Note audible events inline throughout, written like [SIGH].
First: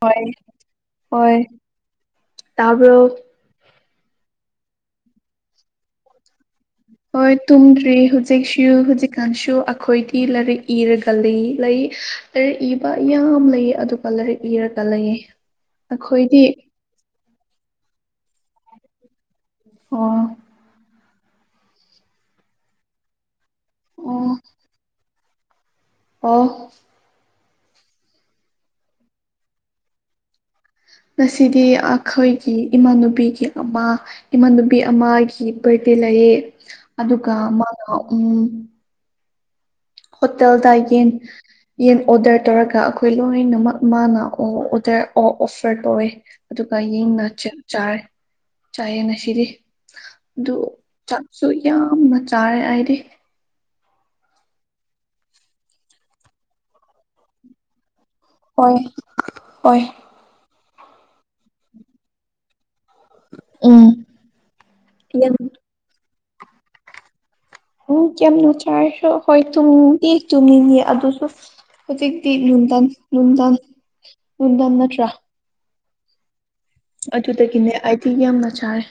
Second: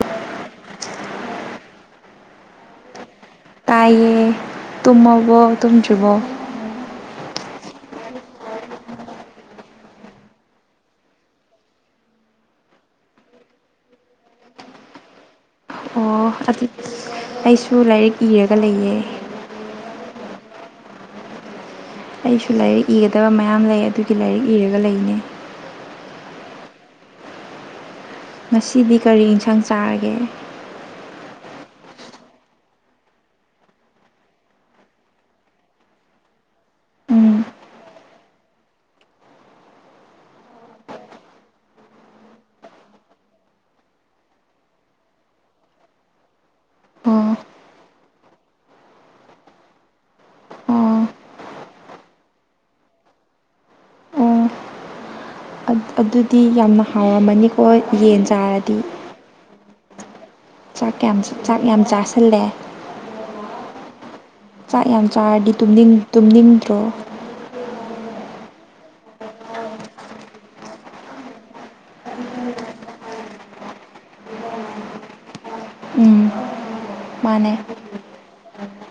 ꯍ ꯍꯣꯏ ꯇꯄ ꯇꯥꯏꯌꯦ ꯇꯨꯝꯃꯕꯣ ꯇꯨꯝꯗ꯭ꯔꯤꯕꯣ ꯍꯣꯏ ꯇꯨꯝꯗ꯭ꯔꯤ ꯍꯧꯖꯤꯛꯁꯨ ꯍꯧꯖꯤꯛꯀꯥꯟꯁꯨ ꯑꯩꯈꯣꯏꯗꯤ ꯂꯥꯏꯔꯤꯛ ꯏꯔꯒ ꯂꯩ ꯂꯩ ꯂꯥꯏꯔꯤꯛ ꯏꯕ ꯌꯥꯝ ꯂꯩꯌꯦ ꯑꯗꯨꯒ ꯂꯥꯏꯔꯤꯛ ꯏꯔꯒ ꯂꯩꯌꯦ ꯑꯣ ꯑꯩꯈꯣꯏꯗꯤ ꯑꯩꯁꯨ ꯂꯥꯏꯔꯤꯛ ꯏꯔꯒ ꯂꯩꯌꯦ ꯑꯣ ꯑꯩꯁꯨ ꯂꯥꯏꯔꯤꯛ ꯏꯒꯗꯕ ꯃꯌꯥꯝ ꯂꯩ ꯑꯗꯨꯒꯤ ꯑꯣ ꯂꯥꯏꯔꯤꯛ ꯏꯔꯒ ꯂꯩꯅꯦ ꯑꯣ ꯉꯁꯤꯗꯤ ꯀꯔꯤ ꯌꯦꯟꯁꯥꯡ ꯆꯥꯔꯒꯦ ꯉꯁꯤꯗꯤ ꯑꯩꯈꯣꯏꯒꯤ ꯏꯃꯥꯟꯅꯨꯕꯤꯒꯤ ꯑꯃ ꯏꯃꯥꯟꯅꯨꯕꯤ ꯑꯃꯒꯤ ꯕꯔꯗꯦ ꯂꯩꯌꯦ ꯑꯗꯨꯒ ꯎꯝ ꯃꯥꯅ ꯎꯝ ꯍꯣꯇꯦꯜꯗ ꯌꯦꯡ ꯌꯦꯟ ꯑꯣꯔꯗꯔ ꯇꯧꯔꯒ ꯑꯩꯈꯣꯏ ꯂꯣꯏꯅꯃꯛ ꯃꯥꯅ ꯑꯣ ꯑꯣꯗꯔ ꯑꯣ ꯑꯣꯐꯔ ꯇꯧꯋꯦ ꯑꯗꯨꯒ ꯌꯦꯅ ꯑꯣ ꯆꯥꯏ ꯆꯥꯏꯌꯦ ꯉꯁꯤꯗꯤ ꯑꯗꯨ ꯑꯣ ꯆꯥꯛꯁꯨ ꯌꯥꯝꯅ ꯆꯥꯔꯦ ꯍꯥꯏꯗꯤ ꯑꯣ ꯑꯗꯨꯗꯤ ꯌꯥꯝꯅ ꯍꯥꯎꯔꯝꯃꯅꯤꯀꯣ ꯌꯦꯟ ꯆꯥꯔꯗꯤ ꯑꯣꯏ ꯆꯥꯛ ꯌꯥꯝ ꯆꯥꯛ ꯌꯥꯝ ꯆꯥꯁꯤꯜꯂꯦ ꯎꯝ ꯆꯥꯛ ꯌꯥꯝ ꯆꯥꯔꯗꯤ ꯇꯨꯝꯅꯤꯡꯗ꯭ꯔꯣ ꯎꯝ ꯀꯌꯥꯝ ꯅꯨꯡ ꯆꯥꯏꯔꯁꯨ ꯍꯣꯏ ꯇꯨꯝꯗꯤꯦ ꯆꯨꯝꯅꯤꯡꯉ ꯑꯗꯨꯁꯨ ꯍꯧꯖꯤꯛꯇꯤ ꯅꯨꯡꯊꯟ ꯅꯨꯡꯊꯟ ꯅꯨꯡꯅꯨꯡꯊꯟ ꯅꯠꯇ꯭ꯔꯥ ꯎꯝ ꯃꯥꯅꯦ ꯑꯗꯨꯗꯒꯤꯅꯦ ꯑꯩꯗꯤ ꯌꯥꯝꯅ ꯆꯥꯔꯦ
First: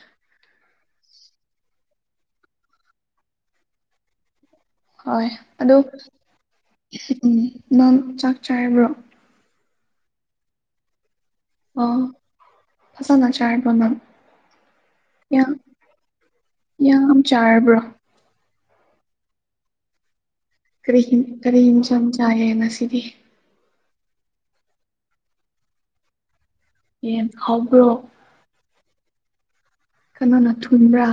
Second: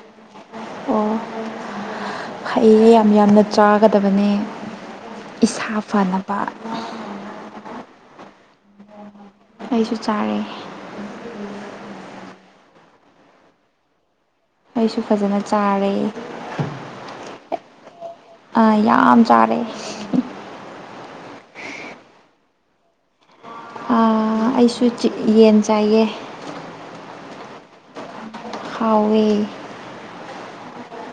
ꯑꯩ ꯌꯥꯝ ꯌꯥꯝꯅ ꯆꯥꯒꯗꯕꯅꯦ ꯍꯣꯏ ꯑꯗꯣ ꯏꯁꯥ ꯐꯅꯕ ꯎꯝ ꯅꯪ ꯆꯥꯛ ꯆꯥꯔꯕ꯭ꯔꯣ ꯑꯩꯁꯨ ꯆꯥꯔꯦ ꯑ ꯐꯁ ꯅ ꯆꯥ ꯅꯜ ꯑꯩꯁꯨ ꯐꯖꯅ ꯆꯥꯔꯦ ꯌꯥꯝ ꯆꯥꯔꯕ꯭ꯔꯣ ꯌꯥꯝ ꯆꯥꯔꯦ ꯀꯔꯤꯍꯤ ꯀꯔꯤꯍꯤꯝ ꯆꯝ ꯆꯌꯦꯦ ꯅ ꯁꯤꯗꯤ ꯑꯩꯁꯨ ꯌꯦꯟ ꯆꯥꯏꯌꯦ ꯑꯦ ꯍꯕ꯭ꯔꯣ ꯍꯥꯎꯋꯦ ꯀꯩꯅꯣꯅ ꯊꯟꯕ꯭ꯔꯥ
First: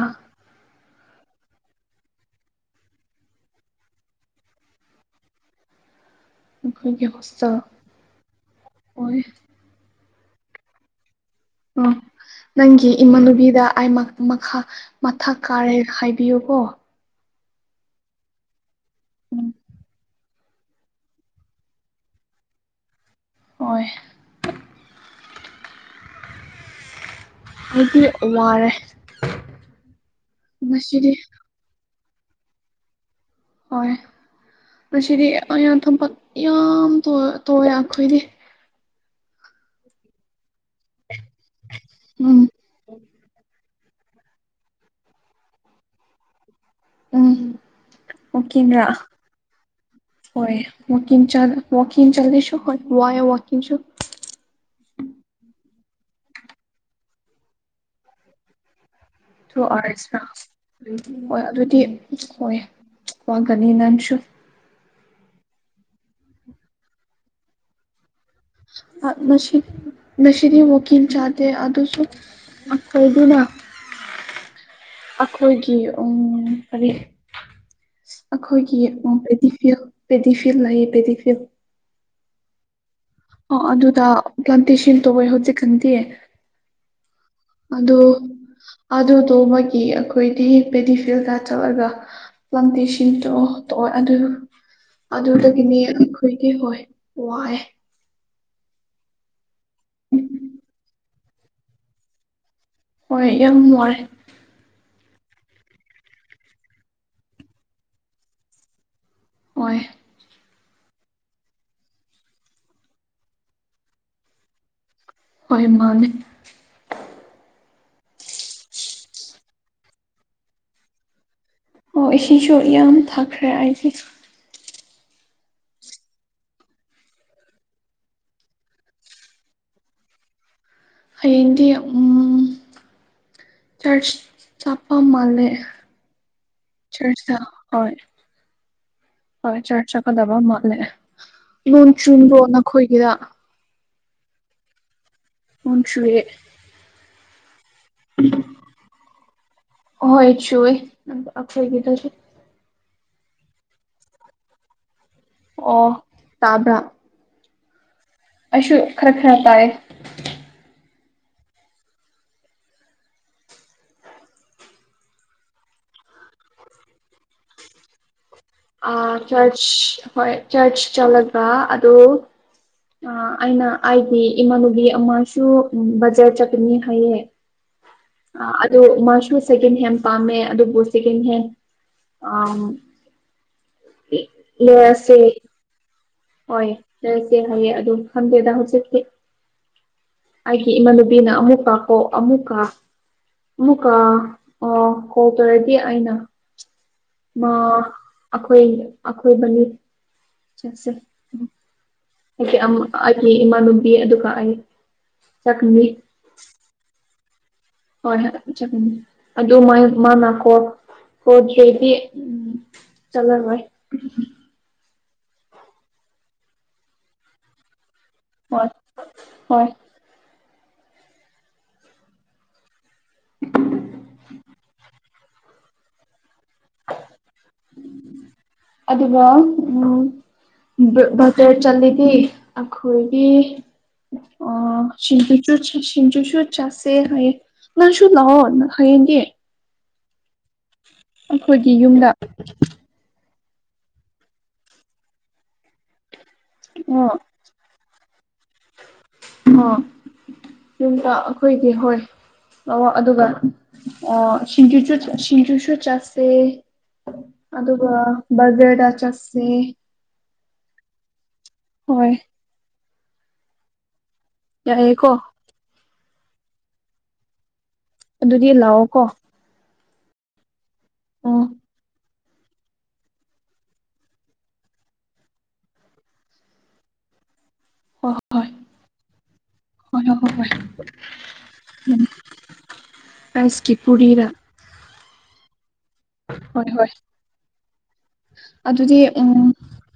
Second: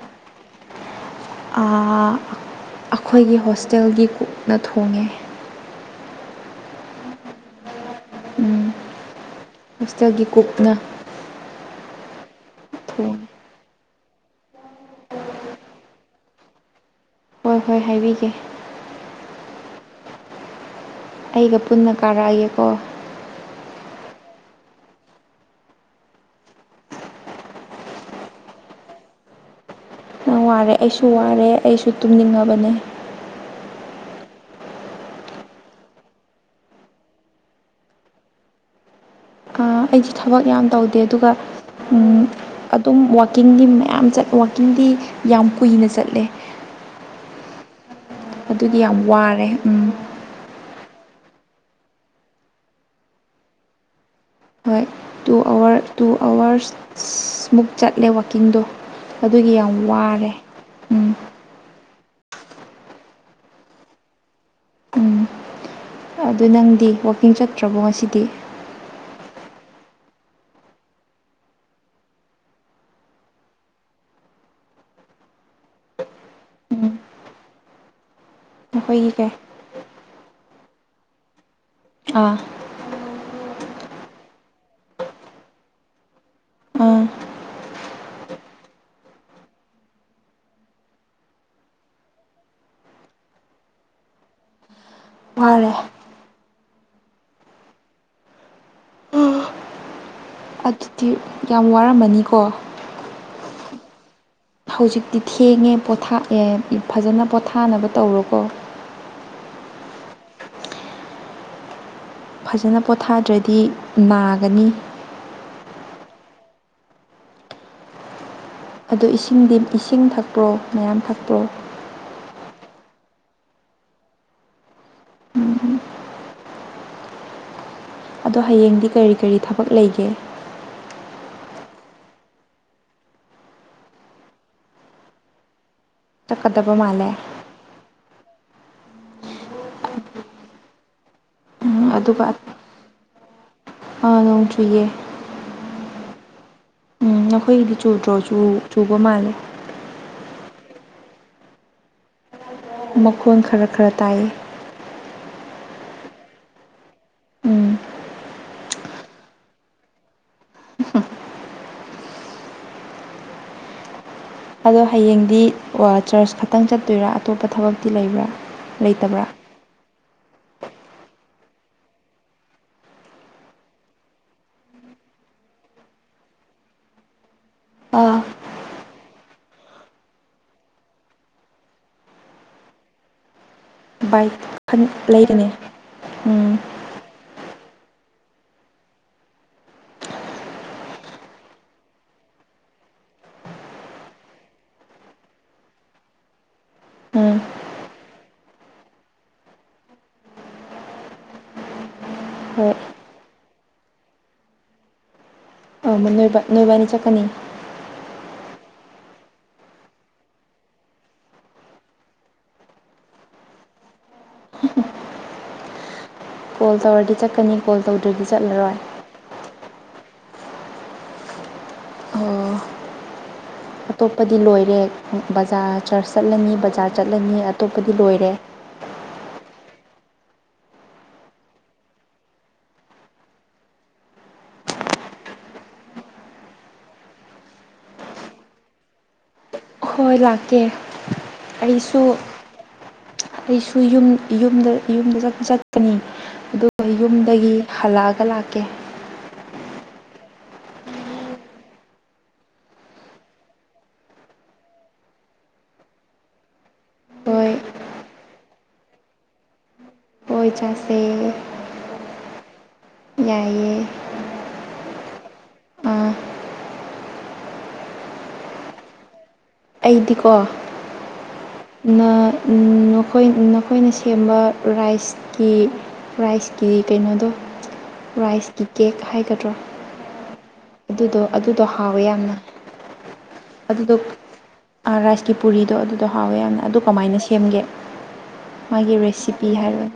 ꯑꯩꯈꯣꯏꯒꯤ ꯍꯣꯁꯇꯦꯜꯒꯤ ꯀꯨꯛꯅ ꯊꯣꯡꯉꯦ ꯑꯩꯈꯣꯏꯒꯦ ꯍꫭꯁꯇꯥꯜ ꯎꯝ ꯑꯣꯏꯣꯏ ꯍꯣꯁꯇꯦꯜꯒꯤ ꯀꯨꯛꯅ ꯎꯝ ꯅꯪꯒꯤ ꯊꯣꯡꯉꯦ ꯏꯃꯥꯟꯅꯨꯕꯤꯗ ꯑꯩ ꯃꯈꯥ ꯃꯊꯛ ꯀꯥꯔꯦ ꯍꯥꯏꯕꯤꯌꯨꯀꯣ ꯍꯣꯏ ꯍꯣꯏ ꯍꯥꯏꯕꯤꯒꯦ ꯎꯝ ꯑꯩꯒ ꯄꯨꯟꯅ ꯀꯥꯔꯛꯑꯒꯦꯀꯣ ꯑꯣꯏ ꯍꯥꯏꯗꯤ ꯋꯥꯔꯦ ꯌꯥꯝ ꯋꯥꯔꯦ ꯑꯩꯁꯨ ꯉꯁꯤꯗꯤ ꯋꯥꯔꯦ ꯑꯩꯁꯨ ꯇꯨꯝꯅꯤꯡꯉꯕꯅꯦ ꯍꫭꯏ ꯃꯁꯤꯗꯤ ꯑꯩꯅ ꯊꯄꯥꯛꯛ ꯌꯥꯝ ꯇꯣꯛꯑꯦ ꯑꯩꯈꯣꯏꯗꯤ ꯑꯩꯗꯤ ꯊꯕꯛ ꯌꯥꯝ ꯇꯧꯗꯦ ꯑꯗꯨꯒ ꯎꯝ ꯑꯗꯨꯝ ꯋꯥꯋꯀꯤꯡꯒꯤ ꯃꯌꯥꯝ ꯌꯥꯝꯠ ꯋꯥꯋꯀꯤꯡꯗꯤ ꯌꯥꯝ ꯀꯨꯏꯅ ꯆꯠꯂꯦ ꯎꯝ ꯑꯗꯨꯒꯤ ꯋꯥꯛꯀꯤꯡꯔꯥ ꯌꯥꯝ ꯋꯥꯔꯦ ꯎꯝ ꯍꯣꯏ ꯋꯥꯀꯤꯡ ꯆ ꯋꯥꯀꯤꯡ ꯆꯗꯤꯁꯨ ꯍꯣꯏ ꯋꯥ ꯋꯥꯀꯤꯁꯨ ꯍꯣꯏ ꯇꯨ ꯑꯋꯥꯔ ꯇꯨ ꯑꯋꯥꯔꯁ ꯃꯨꯛ ꯆꯠꯂꯦ ꯋꯥꯛꯀꯤꯡꯗꯣ ꯑꯗꯨꯒꯤ ꯊ꯭ꯔꯨ ꯑꯥꯔ ꯌꯥꯝ ꯋꯥꯔꯦ ꯎꯝ ꯑꯦꯛꯁꯇ꯭ꯔꯥ ꯑꯗꯨꯗꯤ ꯏꯣꯏ ꯋꯥꯒꯅꯤ ꯅꯟꯁꯨ ꯎꯝ ꯑꯗꯨ ꯅꯪꯗꯤ ꯋꯥꯛꯀꯤꯡ ꯆꯠꯇ꯭ꯔꯕꯣ ꯉꯁꯤꯗꯤ ꯅꯁꯤꯗꯤ ꯋꯥꯀꯤꯝ ꯆꯥꯗ ꯑꯗꯁꯨ ꯃꯈꯣꯏꯗꯨꯅ ꯑꯩꯈꯣꯏꯒꯤ ꯎꯝ ꯀꯔꯤ ꯎꯝ ꯑꯩꯈꯣꯏꯒꯤ ꯅꯈꯣꯏꯒꯤ ꯀꯩ ꯄꯦꯗꯤ ꯄꯦꯗꯤꯐꯤꯜ ꯂꯩꯌꯦ ꯄꯦꯗꯤꯐꯤꯜ ꯑ ꯑꯣ ꯑꯗꯨꯗ ꯄ꯭ꯂꯥꯟꯇꯦꯁꯟ ꯇꯧꯋꯦ ꯍꯧꯖꯤꯛꯀꯥꯟꯗꯤ ꯑꯥ ꯑꯗꯨꯗ ꯑꯗꯨꯗꯣ ꯃꯒꯤ ꯑꯩꯈꯣꯏꯗꯤ ꯄꯦꯗꯤꯐꯤꯜꯗ ꯆꯠꯂꯒ ꯄ꯭ꯂꯥꯟꯇꯦꯁꯟꯗꯣ ꯑꯗꯨ ꯎꯝ ꯑꯗꯨꯗꯒꯤꯅꯦ ꯑꯩꯈꯣꯏꯗꯤ ꯍꯣꯏ ꯋꯥꯑꯦ ꯎꯝ ꯌꯥꯝ ꯋꯥꯔꯝꯃꯅꯤꯀꯣ ꯍꯣꯏ ꯌꯥꯝ ꯋꯥꯏ ꯍꯧꯖꯤꯛꯇꯤ ꯊꯦꯡꯉꯦ ꯄꯣꯊꯥꯛꯑꯦ ꯐꯖꯅ ꯄꯣꯊꯥꯅꯕ ꯇꯧꯔꯣꯀꯣ ꯑꯣꯏ ꯐꯖꯅ ꯄꯣꯊꯥꯗ꯭ꯔꯗꯤ ꯅꯥꯒꯅꯤ ꯑꯣꯏ ꯃꯥꯅꯤ ꯑꯣ ꯏꯁꯤꯡꯗꯤ ꯏꯁꯤꯡ ꯊꯛꯄ꯭ꯔꯣ ꯃꯌꯥꯝ ꯊꯛꯄ꯭ꯔꯣ ꯑꯣ ꯏꯁꯤꯡꯁꯨ ꯌꯥꯝ ꯊꯛꯈ꯭ꯔꯦ ꯑꯩꯁꯦ ꯑꯗꯣ ꯍꯌꯦꯡꯗꯤ ꯀꯔꯤ ꯀꯔꯤ ꯊꯕꯛ ꯂꯩꯒꯦ ꯑꯗꯤ ꯎꯝ ꯆꯔꯆ ꯆꯄ ꯃꯥꯂꯦ ꯆꯠꯀꯗꯕ ꯃꯥꯜꯂꯦ ꯆꯔꯁꯥ ꯍ ꯍꯣꯏ ꯆꯔꯁ ꯆꯠꯀꯗꯕ ꯃꯥꯜꯂꯦ ꯎꯝ ꯅꯣꯡ ꯑꯗꯨꯒ ꯆꯨꯕ꯭ꯔꯣ ꯅꯈꯣꯏꯒꯤꯗ ꯑꯥ ꯅꯣꯡ ꯆꯨꯌꯦ ꯃꯁꯨꯑꯦ ꯅꯈꯣꯏꯒꯤꯗꯤ ꯆꯨꯗ꯭ꯔꯣ ꯆꯨꯕ ꯃꯥꯜꯂꯦ ꯁꯨ ꯑꯁꯣꯏ ꯀꯗꯁꯨ ꯃꯈꯣꯟ ꯈꯔ ꯈꯔ ꯇꯥꯏ ꯑꯣ ꯇꯥꯕ꯭ꯔꯥ ꯎꯝ ꯑꯩꯁꯨ ꯈꯔ ꯈꯔ ꯇꯥꯏ ꯑꯗꯣ ꯍꯌꯦꯡꯗꯤ ꯆꯔꯆ ꯈꯛꯇꯪ ꯆꯠꯇꯣꯏꯔꯥ ꯑꯇꯣꯞꯄ ꯊꯕꯛꯇꯤ ꯂꯩꯕ꯭ꯔꯥ ꯑ ꯂꯩꯇꯕ꯭ꯔꯥ ꯆꯔꯆ ꯍꯣꯏ ꯆꯔꯆ ꯆꯠꯂꯒ ꯑꯗꯨ ꯑ ꯑꯩꯅ ꯑꯩꯗꯤ ꯏꯃꯥꯟꯅꯕꯤ ꯑꯃꯁꯨ ꯕꯖꯥꯔ ꯆꯠꯀꯅꯤ ꯍꯥꯏꯌꯦ ꯑꯥ ꯑꯗꯨ ꯃꯥꯁꯨ ꯁꯦꯀꯦꯟ ꯍꯦꯟ ꯄꯥꯝꯃꯦ ꯑꯗꯨꯕꯨ ꯁꯦꯀꯦꯟ ꯍꯦꯟ ꯑ ꯕꯥꯏ ꯂꯩꯔꯅꯤ ꯍꯣꯏ ꯔꯩꯂꯁꯦ ꯍꯌꯦ ꯑꯗꯨ ꯈꯪꯗꯦꯗ ꯍꯧꯖꯤꯛꯇꯤ ꯑꯩꯒꯤ ꯏꯃꯥꯟꯅꯕꯤꯅ ꯑꯃꯨꯛꯀꯥ ꯀꯣ ꯑꯃꯨꯛꯀ ꯑꯃꯨꯀ ꯑ ꯀꯣ ꯇꯔꯦꯗꯤ ꯑꯩꯅ ꯎꯝ ꯃ ꯑꯈꯣꯏ ꯑꯈꯣꯏ ꯃꯅꯤ ꯆꯁ ꯑꯩꯒꯤ ꯍꯣꯏ ꯑꯩꯒꯤ ꯏꯃꯥꯟꯅꯕꯤ ꯑꯗꯨꯒ ꯑꯩ ꯆꯥꯛꯅꯤ ꯅꯣꯏ ꯅꯣꯏꯕꯅꯤ ꯆꯠꯀꯅꯤ ꯍꯣꯏ ꯍꯣꯏ ꯑꯗꯨ ꯃꯥ ꯃꯥ ꯅꯥꯀꯣ ꯍꯣꯏꯗꯤ ꯎꯝ ꯆꯠꯂꯔꫭꯏ ꯀꯣꯜ ꯇꯧꯔꯗꯤ ꯆꯠꯀꯅꯤ ꯀꯣꯜ ꯇꯧꯗ꯭ꯔꯗꯤ ꯍꯣꯏ ꯆꯠꯂꯔꯣꯏ ꯍꯣꯏ ꯑꯣ [INAUDIBLE] ꯑꯇꯣꯞꯄꯗꯤ ꯂꯣꯏꯔꯦ ꯕꯖꯥꯔ ꯆꯔꯆ ꯆꯠꯂꯅꯤ ꯕꯖꯥꯔ ꯆꯠꯂꯅꯤ ꯑꯇꯣꯞꯄꯗꯤ ꯂꯣꯏꯔꯦ ꯑꯗꯨꯒ ꯎꯝ ꯕꯖꯔ ꯆꯠꯂꯤꯗꯤ ꯑꯩꯈꯣꯏꯒꯤ ꯑꯣ ꯁꯤꯆꯨ ꯆꯨꯔ ꯆ ꯁꯤꯆꯨꯁꯨꯨꯔ ꯆꯥꯁꯦ ꯍꯌꯦ ꯅꯁꯨ ꯂꯥꯛꯑꯣ ꯍꯌꯦ ꯒꯤ ꯍꫭꯏ ꯂꯥꯛꯀꯦ ꯑꯩꯁꯨ ꯌꯨꯝꯗ ꯑꯩꯁꯨ ꯌ ꯌꯨꯝꯗ ꯌꯨꯝꯗ ꯆꯄ ꯆꯠꯀꯅꯤ ꯑꯗꯨꯒ ꯑꯣ ꯌꯨꯝꯗꯒꯤ ꯍꯜꯛꯂꯒ ꯂꯥꯛ ꯑꯣ ꯌꯨꯝꯇ ꯑꯩꯈꯣꯏꯒꯤ ꯍꯣꯏ ꯑꯣ ꯑꯗꯨꯒ ꯁꯤꯡꯖꯨꯁꯨ ꯁꯤꯡꯖꯨꯁꯨ ꯆꯠꯁꯦ ꯍꯣꯏ ꯑꯗꯨ ꯕꯒꯔꯗ ꯆꯁꯦ ꯑꯣꯏ ꯆꯁꯦ ꯍꯣꯏ ꯌꯥꯏꯌꯦ ꯌꯥꯏ ꯍꯦꯀꯣ ꯑꯥ ꯑꯗꯨꯗꯤ ꯂꯥꯛꯑꯣ ꯀꯣ ꯑꯩꯗꯤꯀꯣ ꯅ ꯅꯈꯣꯏ ꯅꯈꯣꯏꯅ ꯁꯦꯝꯕ ꯔꯥꯏꯁꯀꯤ ꯔꯥꯏꯁꯀꯤ ꯀꯩꯅꯣꯗꯣ ꯔꯥꯏꯁꯀꯤ ꯀꯦꯛ ꯍꯥꯏꯒꯗ꯭ꯔꯣ ꯍ ꯑꯗꯨꯗꯣ ꯑꯗꯨꯗꯣ ꯍꯥꯎꯋꯦ ꯌꯥꯝꯅ ꯔꯥꯏꯁꯀꯤ ꯑꯗꯨꯗꯣ ꯄꯨꯔꯤꯔ ꯔꯥꯏꯁꯀꯤ ꯄꯨꯔꯤꯗꯣ ꯑꯗꯨꯗꯣ ꯍꯥꯎꯋꯦ ꯌꯥꯝꯅ ꯍꯣꯏ ꯑꯗꯨ ꯍꯣꯏ ꯀꯃꯥꯏꯅ ꯁꯦꯝꯒꯦ ꯃꯥꯒꯤ ꯑꯗꯨꯗꯤ ꯎꯝ ꯔꯦꯁꯤꯄꯤ ꯍꯥꯏꯔꯣ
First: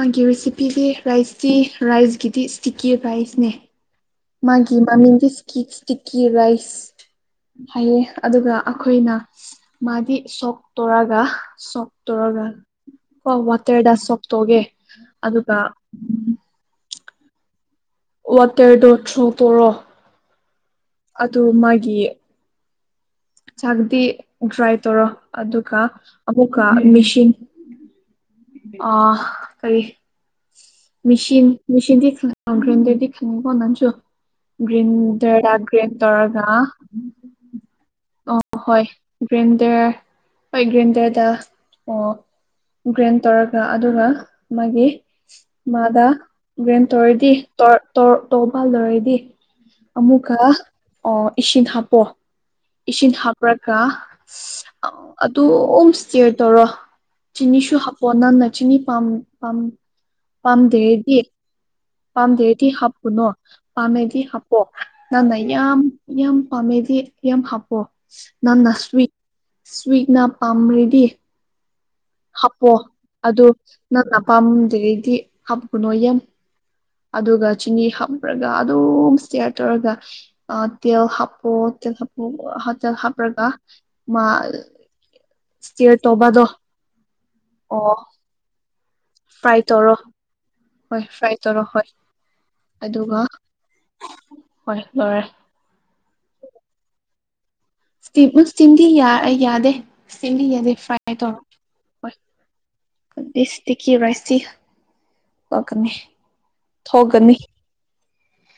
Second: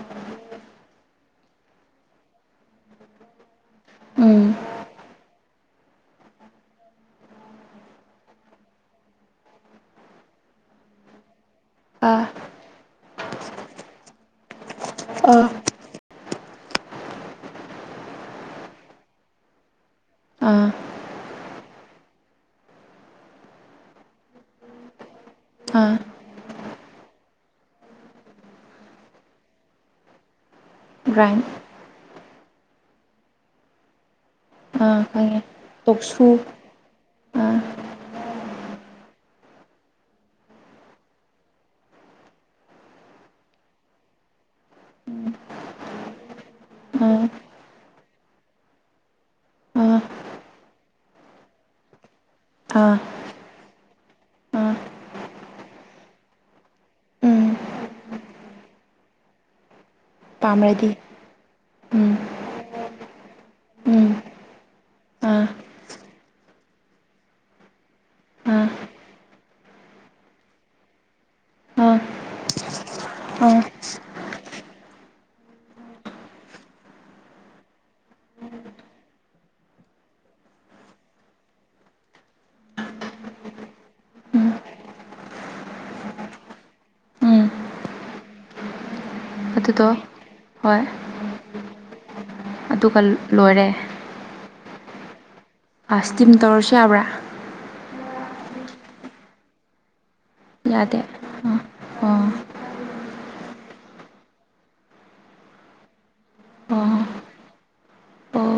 ꯃꯥꯒꯤ ꯔꯤꯁꯤꯄꯤꯗꯤ ꯔꯥꯏꯁꯇꯤ ꯔꯥꯏꯁꯀꯤꯗꯤ ꯏꯁꯇꯤꯛꯀꯤ ꯔꯥꯏꯁꯅꯦ ꯎꯝ ꯃꯥꯒꯤ ꯃꯥꯃꯤꯗꯤꯀꯤ ꯁꯤꯀꯤ ꯔꯥꯏꯁ ꯍꯥꯏꯑꯦ ꯑꯗꯨꯒ ꯑꯩꯈꯣꯏꯅ ꯃꯥꯗꯤ ꯁꯣꯛꯇꯣꯔꯒ ꯁꯣꯛꯇꯣꯔ ꯑꯥ ꯀꯣ ꯋꯥꯇꯔꯗ ꯁꯣꯛꯇꯣꯛꯒꯦ ꯑꯥ ꯑꯗꯨꯒ ꯋꯥꯇꯔ ꯗꯣ ꯊ꯭ꯔꯣ ꯇꯣꯔꯣ ꯑꯥ ꯑꯗꯨ ꯃꯥꯒꯤ ꯆꯥꯛꯗꯤ ꯗ꯭ꯔꯥꯏ ꯇꯧꯔꯣ ꯑꯗꯨꯒ ꯑꯥ ꯑꯃꯨꯛꯀꯥ ꯃꯤꯁꯤ ꯑ ꯀꯔꯤ ꯃ ꯒ꯭ꯔꯥꯏꯟ ꯃ ꯭ꯔꯤꯟꯗꯗꯤ ꯀꯁꯨ ꯭ꯔꯤ ꯑꯥ [UNINTELLIGIBLE] ꯈꯪꯉꯦ ꯗꯔꯠꯗꯥꯟꯗꯦꯟ ꯇꯣꯛꯁꯨ ꯇꯔꯒ ꯑꯥ ꯑ ꯍꯣꯏ ꯖꯦꯟꯗꯔ ꯍꯣꯏ ꯒ꯭ꯔꯦꯟꯗꯔꯗ ꯑꯣ ꯒ꯭ꯔꯦꯟ ꯇꯧꯔꯒ ꯑꯗꯨꯒ ꯃꯥꯒꯤ ꯃꯥꯗ ꯒ꯭ꯔꯦꯟ ꯑꯥ ꯇꯔꯤꯗꯤ ꯑꯣꯇꯣ ꯄꯥꯜꯂꯔꯗꯤ ꯑꯥ ꯑꯃꯨꯛꯀ ꯏꯁꯤꯡ ꯍꯥꯞꯄꯣ ꯑꯥ ꯏꯁꯤꯡ ꯍꯥ ꯍꯥꯞꯄ꯭ꯔꯒ ꯑꯥ ꯑꯗꯨꯝ ꯏꯁꯇꯦꯌꯔ ꯇꯧꯔꯣ ꯎꯝ ꯆꯤꯅꯤꯁꯨ ꯍꯥ ꯄꯣ ꯅꯪ ꯆꯤꯅꯥꯝ ꯄꯥꯝ ꯄꯥꯝꯔꯗꯤ ꯄꯥꯝꯗꯦꯗꯤ ꯎꯝ ꯄꯥꯝꯗꯦꯗꯤ ꯍꯥꯞꯄꯨꯅꯣ ꯎꯝ ꯄꯥꯝꯃꯦꯗꯤ ꯍꯥꯞꯄꯣ ꯅꯪꯅ ꯑꯥ ꯌꯥꯝ ꯌꯥꯝ ꯄꯥꯝꯃꯦꯗꯤ ꯌꯥꯝ ꯍꯥꯞꯄꯣ ꯑꯥ ꯅꯪꯅ ꯁ꯭ꯋꯤꯛ ꯁ꯭ꯋꯤꯛꯅ ꯄꯥꯝꯔꯤꯗꯤ ꯑꯥ ꯍꯥꯞꯄꯣ ꯑꯗꯨ ꯑꯥ ꯅꯪ ꯑꯄꯥꯝꯗ꯭ꯔꯤꯗꯤ ꯍꯥꯞꯀꯨꯅꯨ ꯌꯥꯝ ꯑꯗꯨꯒ ꯆꯤꯅꯤ ꯍꯥꯞꯄ꯭ꯔꯒ ꯑꯗꯨꯝ ꯏꯁꯇꯤꯌꯥꯔ ꯇꯧꯔꯒ ꯇꯦꯜ ꯍꯥꯞꯄꯣ ꯍꯆꯦꯜ ꯍꯥꯄ ꯍ ꯆꯦꯜ ꯍꯥꯄꯔꯒ ꯃꯥ ꯎꯝ ꯏꯁꯇꯤꯌꯔ ꯇꯣꯕꯥꯗꯣ ꯎꯝ ꯑꯣ ꯇ꯭ꯔꯥꯏ ꯑꯗꯨꯗꯣ ꯇꯧꯔꯣ ꯍꯣꯏ ꯇ꯭ꯔꯥꯏ ꯇꯧꯔꯣ ꯍꯣꯏ ꯑꯗꯨꯒ ꯂꯣꯏꯔꯦ ꯂꫭꯏꯔꯦ ꯑꯁꯇꯤꯝ ꯇꯧꯔꯁꯨ ꯌꯥꯕ꯭ꯔꯥ ꯏꯁꯇꯤꯝ ꯏꯁꯇꯤꯝꯗꯤ ꯌꯥ ꯌꯥꯗꯦ ꯏꯁꯇꯤꯝꯗꯤ ꯌꯥꯗꯦ ꯐ꯭ꯔꯥꯏ ꯇꯧꯔꯣ ꯑꯥ ꯍꯣꯏ ꯑꯣ ꯑꯗꯨꯗꯤ ꯏꯁꯇꯛ ꯀꯤꯔꯁꯤ ꯋꯥꯈꯛꯅ‌ꯦ ꯑꯣ ꯊꯣꯛꯒꯅꯤ ꯑꯣ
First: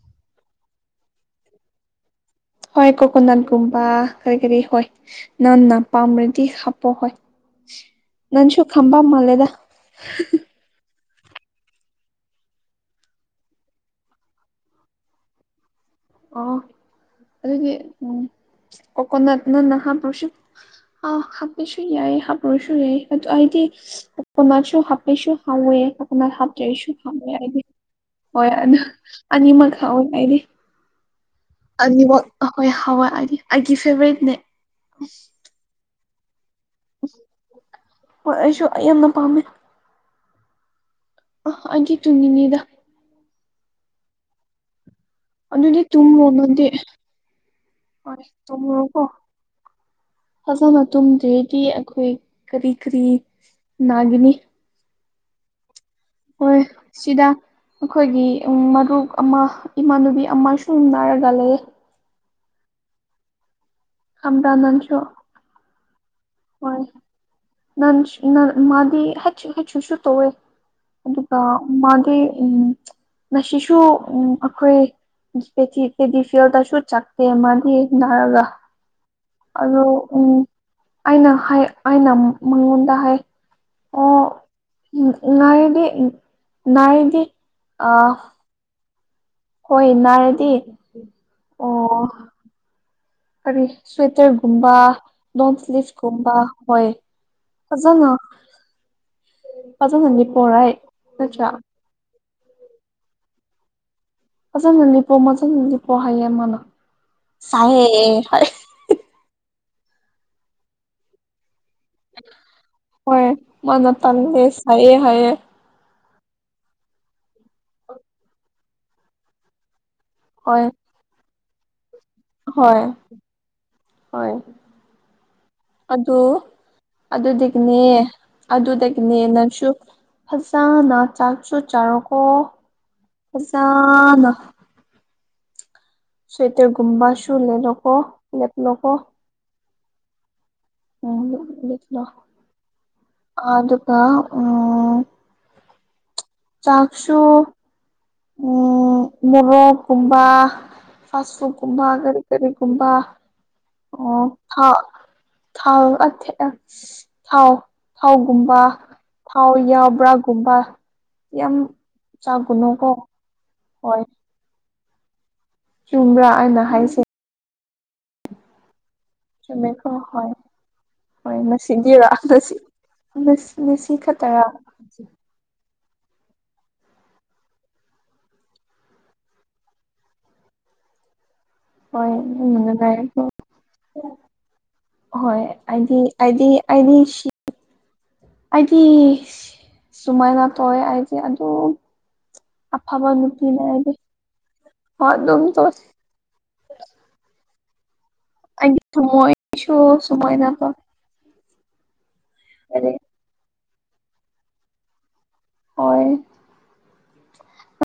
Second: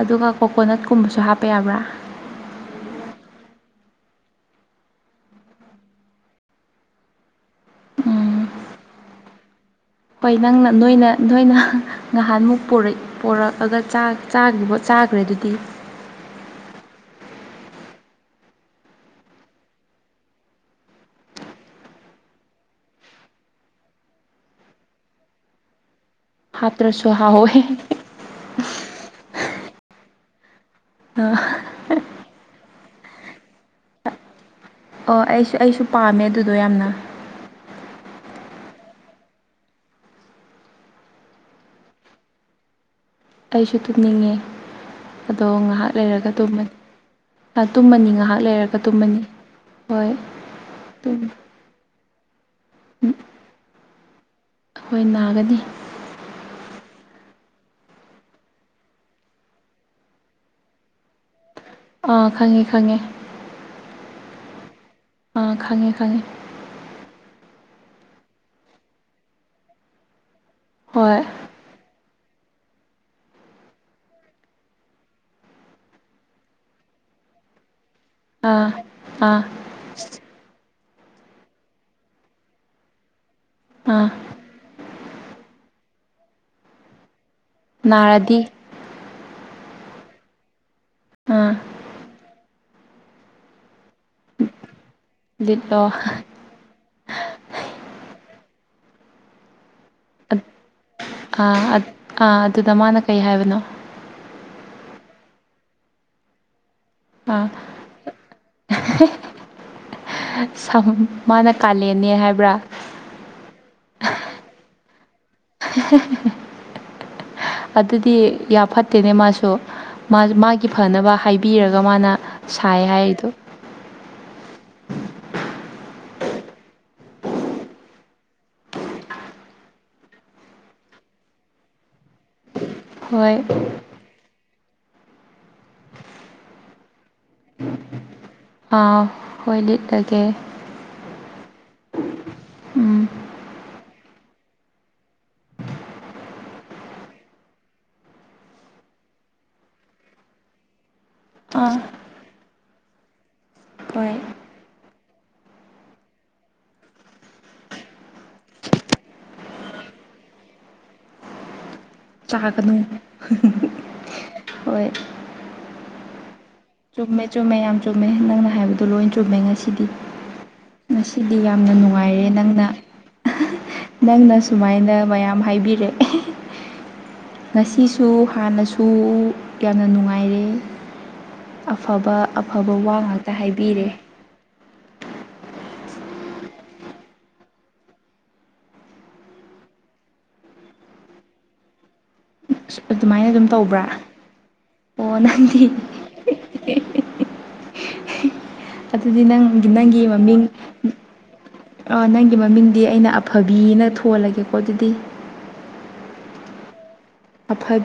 ꯑꯗꯨꯒ ꯀꯣꯀꯣꯅꯠꯀꯨꯝꯕꯁꯨ ꯍꯥꯞꯄ ꯌꯥꯕ꯭ꯔꯥ ꯍꯣꯏ ꯀꯣꯀꯣꯅꯠꯀꯨꯝꯕ ꯀꯔꯤ ꯀꯔꯤ ꯍꯣꯏ ꯅꯪ ꯅ ꯄꯥꯝꯕ꯭ꯔꯗꯤ ꯍꯥꯞꯄꯣ ꯍꯣꯏ ꯅꯟꯁꯨ ꯈꯝꯕ ꯃꯥꯜ ꯂ‌ꯦꯗ ꯍꫭꯏ ꯅꯪꯅ ꯅꯣꯏꯅ ꯅꯣꯏꯅ ꯉꯍꯥꯟꯃꯨꯛ ꯄꫪ‌ꯩ ꯄꯣꯔꯛꯑꯒ ꯆꯥꯛ ꯆꯥꯒꯔꯤꯕꯣ ꯆꯥꯒꯔ ꯑꯗꯨꯗꯤ ꯑꯣ ꯑꯗꯨꯗꯤ ꯎꯝ ꯀꯣꯀꯣꯅꯠ ꯅꯟꯅ ꯍꯞꯇꯔꯁꯨ ꯑ ꯍꯥꯞꯄꯁꯨ ꯌꯥꯏꯌ‌ꯦ ꯍꯥꯞꯄꫪꫭꯏꯁꯨ ꯑꯗꫭ ꯑꯩꯇꯤ ꯄꯨꯃꯥꯁꯨ ꯍꯥꯞꯄꯁꯨ ꯍꯥꯎꯋꯦ ꯄꯨꯃꯥꯏ ꯍꯥꯞꯇꯔꯁꯨ ꯍꯥꯞꯇ꯭ꯔꯁꯨ ꯍꯥꯞꯄꯅꯤ ꯍꯥꯏꯗ‌ꯦ ꯍꯥꯎꯋꯦ ꯍꯣꯏ ꯑꯗꯨ ꯑꯅꯤꯃꯛ ꯍꯥꯎꯋ‌ꯦ ꯑꯩꯗꯤ ꯑ ꯅꯤꯋꯛ ꯑꯈꫭꯏ ꯍꯋꯥꯗꯤ ꯑꯩꯒꯤ ꯐꯦꯔꯦꯠꯅꯦ ꯑꯣ ꯑꯩꯁꯨ ꯑꯩꯁꯨ ꯄꯥꯝꯃꯦ ꯑꯗꯨꯗꯣ ꯌꯥꯝꯅ ꯍꯣꯏ ꯑꯩꯁꯨ ꯌꯥꯝꯅ ꯄꯥꯝꯃꯦ ꯑꫭ ꯑꯩꯗꯤ ꯇꯨꯝꯅꯤꯡꯉ‌ꯦꯗ ꯑꯩꯁꯨ ꯇꯨꯝꯅꯤꯡꯉꯦ ꯑꯗꯣ ꯑꯗꯨꯗꯤ ꯉꯥꯏꯍꯥꯛ ꯇꯨꯝꯃꯣ ꯂꯩꯔꯒ ꯅꯪꯗꯤ ꯇꯨꯝꯃꯅꯤ ꯇꯨꯝꯃꯅꯤ ꯍꯣꯏ ꯉꯥꯏꯍꯥꯛ ꯂꯩꯔꯒ ꯇꯨꯝꯃꯨꯔꯣꯀꯣ ꯇꯨꯝꯃꯅꯤ ꯍꯣꯏ ꯐꯖꯅ ꯇꯨꯝꯗꫪ‌ꯦꯗꯤ ꯑꯩꯈꯣꯏ ꯀꯔꯤ ꯀꯔꯤ ꯅꯥꯒꯅꯤ ꯑꯩꯈꯣꯏ ꯅꯥꯒꯅꯤ ꯁꯤꯗꯥ ꯑꯩꯈꯣꯏꯒꯤ ꯃꯔꯨꯞ ꯑꯃ ꯏꯃꯥꯟꯅꯕꯤ ꯑꯃ ꯁꯨꯝ ꯅꯥꯔꯒ ꯂꯩꯌ‌ꯦ ꯑꯥ ꯈꯪꯉꯦ ꯈꯪꯉꯦ ꯈꯪꯕ꯭ꯔ ꯅꯪꯁꯨ ꯑꯥ ꯈꯪꯉꯦ ꯈꯪꯉꯦ ꯍꯣꯏ ꯅꯟꯁ ꯅꯔ ꯃꯥꯗꯤ ꯍꯥꯊꯤ ꯍꯥꯊꯤ ꯁꯨ ꯇꯧꯋꯦ ꯍꯣꯏ ꯑꯗꯨꯒ ꯃꯥꯒꯤ ꯎꯝ ꯉꯥꯁꯤꯁꯨ ꯑꯩꯈꯣꯏ ꯄ‌ꯦꯇꯤ ꯄꯦꯗꯤ ꯐꯦꯜꯗꯁꯨ ꯆꯠꯇꯦ ꯃꯥꯗꯤ ꯅꯥꯔꯒ ꯑꯥ ꯑꯥ ꯑꯗꯣ ꯎꯝ ꯑꯩꯅ ꯍꯥꯏ ꯑꯩꯅ ꯃꯉꯣꯟꯗ ꯍꯥꯏ ꯑꯥ ꯎꯝ ꯅꯏꯗꯤ ꯎꯝ ꯅꯏꯗꯤ ꯅꯔꯗꯤ ꯍꯣꯏ ꯅꯥꯔꯗꯤ ꯑꯥ ꯑꯣ ꯀꯔꯤ ꯁ꯭ꯋꯦꯇꯔꯒꯨꯝꯕꯥ ꯂꫭꯛ ꯂꯤꯠꯂꯣ ꯇꯤꯁꯒꯨꯝꯕꯥ ꯍꫭꯏ ꯄꯖꯅ ꯄꯖꯅꯅꯤ ꯄꯣꯔꯥꯏ ꯥ ꯑ ꯑ ꯑꯗꯨꯗ ꯃꯥꯅ ꯀꯩ ꯍꯥꯏꯕꯅꯣ ꯐꯥꯖꯅ ꯂꯤꯄꯣ ꯃꯖꯅ ꯂꯤꯄꯣ ꯍꯥꯏꯌꯦ ꯃꯥꯅ ꯁꯥꯏꯍ‌ꯦ ꯍꯥ ꯑꯁ ꯁꯍꯝ ꯃꯥꯅ ꯀꯥꯂꯦꯟꯅꯦ ꯍꯥꯏꯕ꯭ꯔꯥ ꯃꫭꯏ ꯇꯜꯂ‌ꯦ ꯁꯥꯏꯌ‌ꯦ ꯍꯥꯏꯌꯦ ꯑꯗꯨꯗꯤ ꯌꯥꯝ ꯐꯠꯇꯦꯅꯦ ꯃꯥꯁꯨ ꯃꯥꯖꯨ ꯃꯥꯒꯤ ꯐꯅꯕ ꯍꯥꯏꯕꯤꯔꯒ ꯃꯥꯅ ꯁꯥꯏ ꯍꫭꯏ ꯍꯥꯏꯔꯤꯗꯣ ꯍꫭꯏ [INAUDIBLE] ꯑꯗꯨ ꯑꯗꯨꯗꯒꯤꯅꯦ ꯑꯗꯨꯗꯒꯤꯅꯦ ꯅꯪꯁꯨ ꯐꯖꯅ ꯆꯥꯛꯁꯨ ꯆꯥꯔꯣꯀꯣ ꯍꯣꯏ ꯐꯖꯅ ꯁꯇꯒꯨꯝꯕꯥ ꯁ ꯂꯩꯅꯀꯣ ꯍ ꯂꯤ ꯂꯒꯦ ꯎꯝꯂ ꯎꯝ ꯑꯗꯨꯀ ꯎ ꯆꯥꯛꯁꯨ ꯎ ꯃꯣꯔꯣꯛꯀꯨꯝꯕ ꯐꯨ ꯑꯥ ꯀꯨꯝꯕ ꯀꯔꯤ ꯀꯔꯤꯒꯨꯝꯕ ꯍꯣꯏ ꯑꯣ ꯍ ꯊꯥꯎ ꯊꯥꯎ ꯊꯥꯎꯒꯨꯝꯕ ꯊꯥꯎ ꯌꯥꯎꯕ꯭ꯔꯥꯒꯨꯝꯕ ꯌꯥꯝ ꯆꯥꯒꯅꯨ ꯆꯥꯒꯨꯅꯨꯀꯣ ꯍꯣꯏ ꯍꯣꯏ ꯆꯨꯝꯕ꯭ꯔꯥ ꯍꯥꯏꯅ ꯆꯨꯝꯃꯦ ꯆꯨꯝꯃꯦ ꯌꯥꯝ ꯆꯨꯝꯃꯦ ꯅꯪꯅ ꯍꯥꯏꯕꯗꯨꯣ ꯂꯣꯏ ꯆꯨꯝꯃꯦ ꯉꯁꯤꯗꯤ ꯆꯨꯝꯃꯦꯀꯣ ꯍꯣꯏ ꯉꯁꯤꯗꯤ ꯍꯣꯏ ꯌꯥꯝꯅ ꯉꯁꯤꯒꯤꯔꯥ ꯅꯨꯡꯉꯥꯏꯔꯦ ꯉꯁꯤ ꯅꯪꯅ ꯉꯁꯤ ꯉꯁꯤ ꯅꯪꯅ ꯈꯛꯇꯔꯥ ꯁꯨꯃꯥꯏꯅ ꯃꯌꯥꯝ ꯍꯥꯏꯕꯤꯔꯛꯑꯦ ꯉꯁꯤꯁꯨ ꯍꯥꯟꯅꯁꯨ ꯌꯥꯝꯅ ꯅꯨꯡꯉꯥꯏꯔꯦ ꯍꯣꯏ ꯑꯐꯕ ꯑꯐꯕ ꯋꯥ ꯅꯨꯡꯉꯥꯏꯔꯤꯕꯣ ꯉꯥꯛꯇ ꯍꯥꯏꯕꯤꯔꯦ ꯍꯣꯏ ꯑꯗꯤ ꯑꯗꯤ ꯑꯗꯤ ꯑꯩꯗꯤ ꯁꯨꯃꯥꯏꯅ ꯇꯧꯑꯦ ꯑꯩꯗꯤ ꯑꯗꯨ ꯑꯗꯨꯃꯥꯏꯅ ꯑꯗꯨꯝ ꯇꯧꯕ꯭ꯔꯥ ꯍꯣꯏ ꯑꯣ ꯑꯗꯨꯝ ꯅꯗꯤ ꯇꯧ ꯑꯩꯒꯤ ꯑꯗꯨꯗꯤ ꯅꯪ ꯊꯃꯣꯏꯁꯨ ꯅꯪꯒꯤ ꯃꯃꯤꯡ ꯁꯨꯃꯥꯏꯅ ꯇꯧ ꯑ ꯅꯪꯒꯤ ꯃꯃꯤꯡꯗꯤ ꯑꯩꯅ ꯑꯐꯕꯤꯅ ꯊꯣꯜꯂꯒꯦꯀꯣ ꯑꯗꯨꯗꯤ ꯍꯣꯏ ꯑꯐꯕꯤ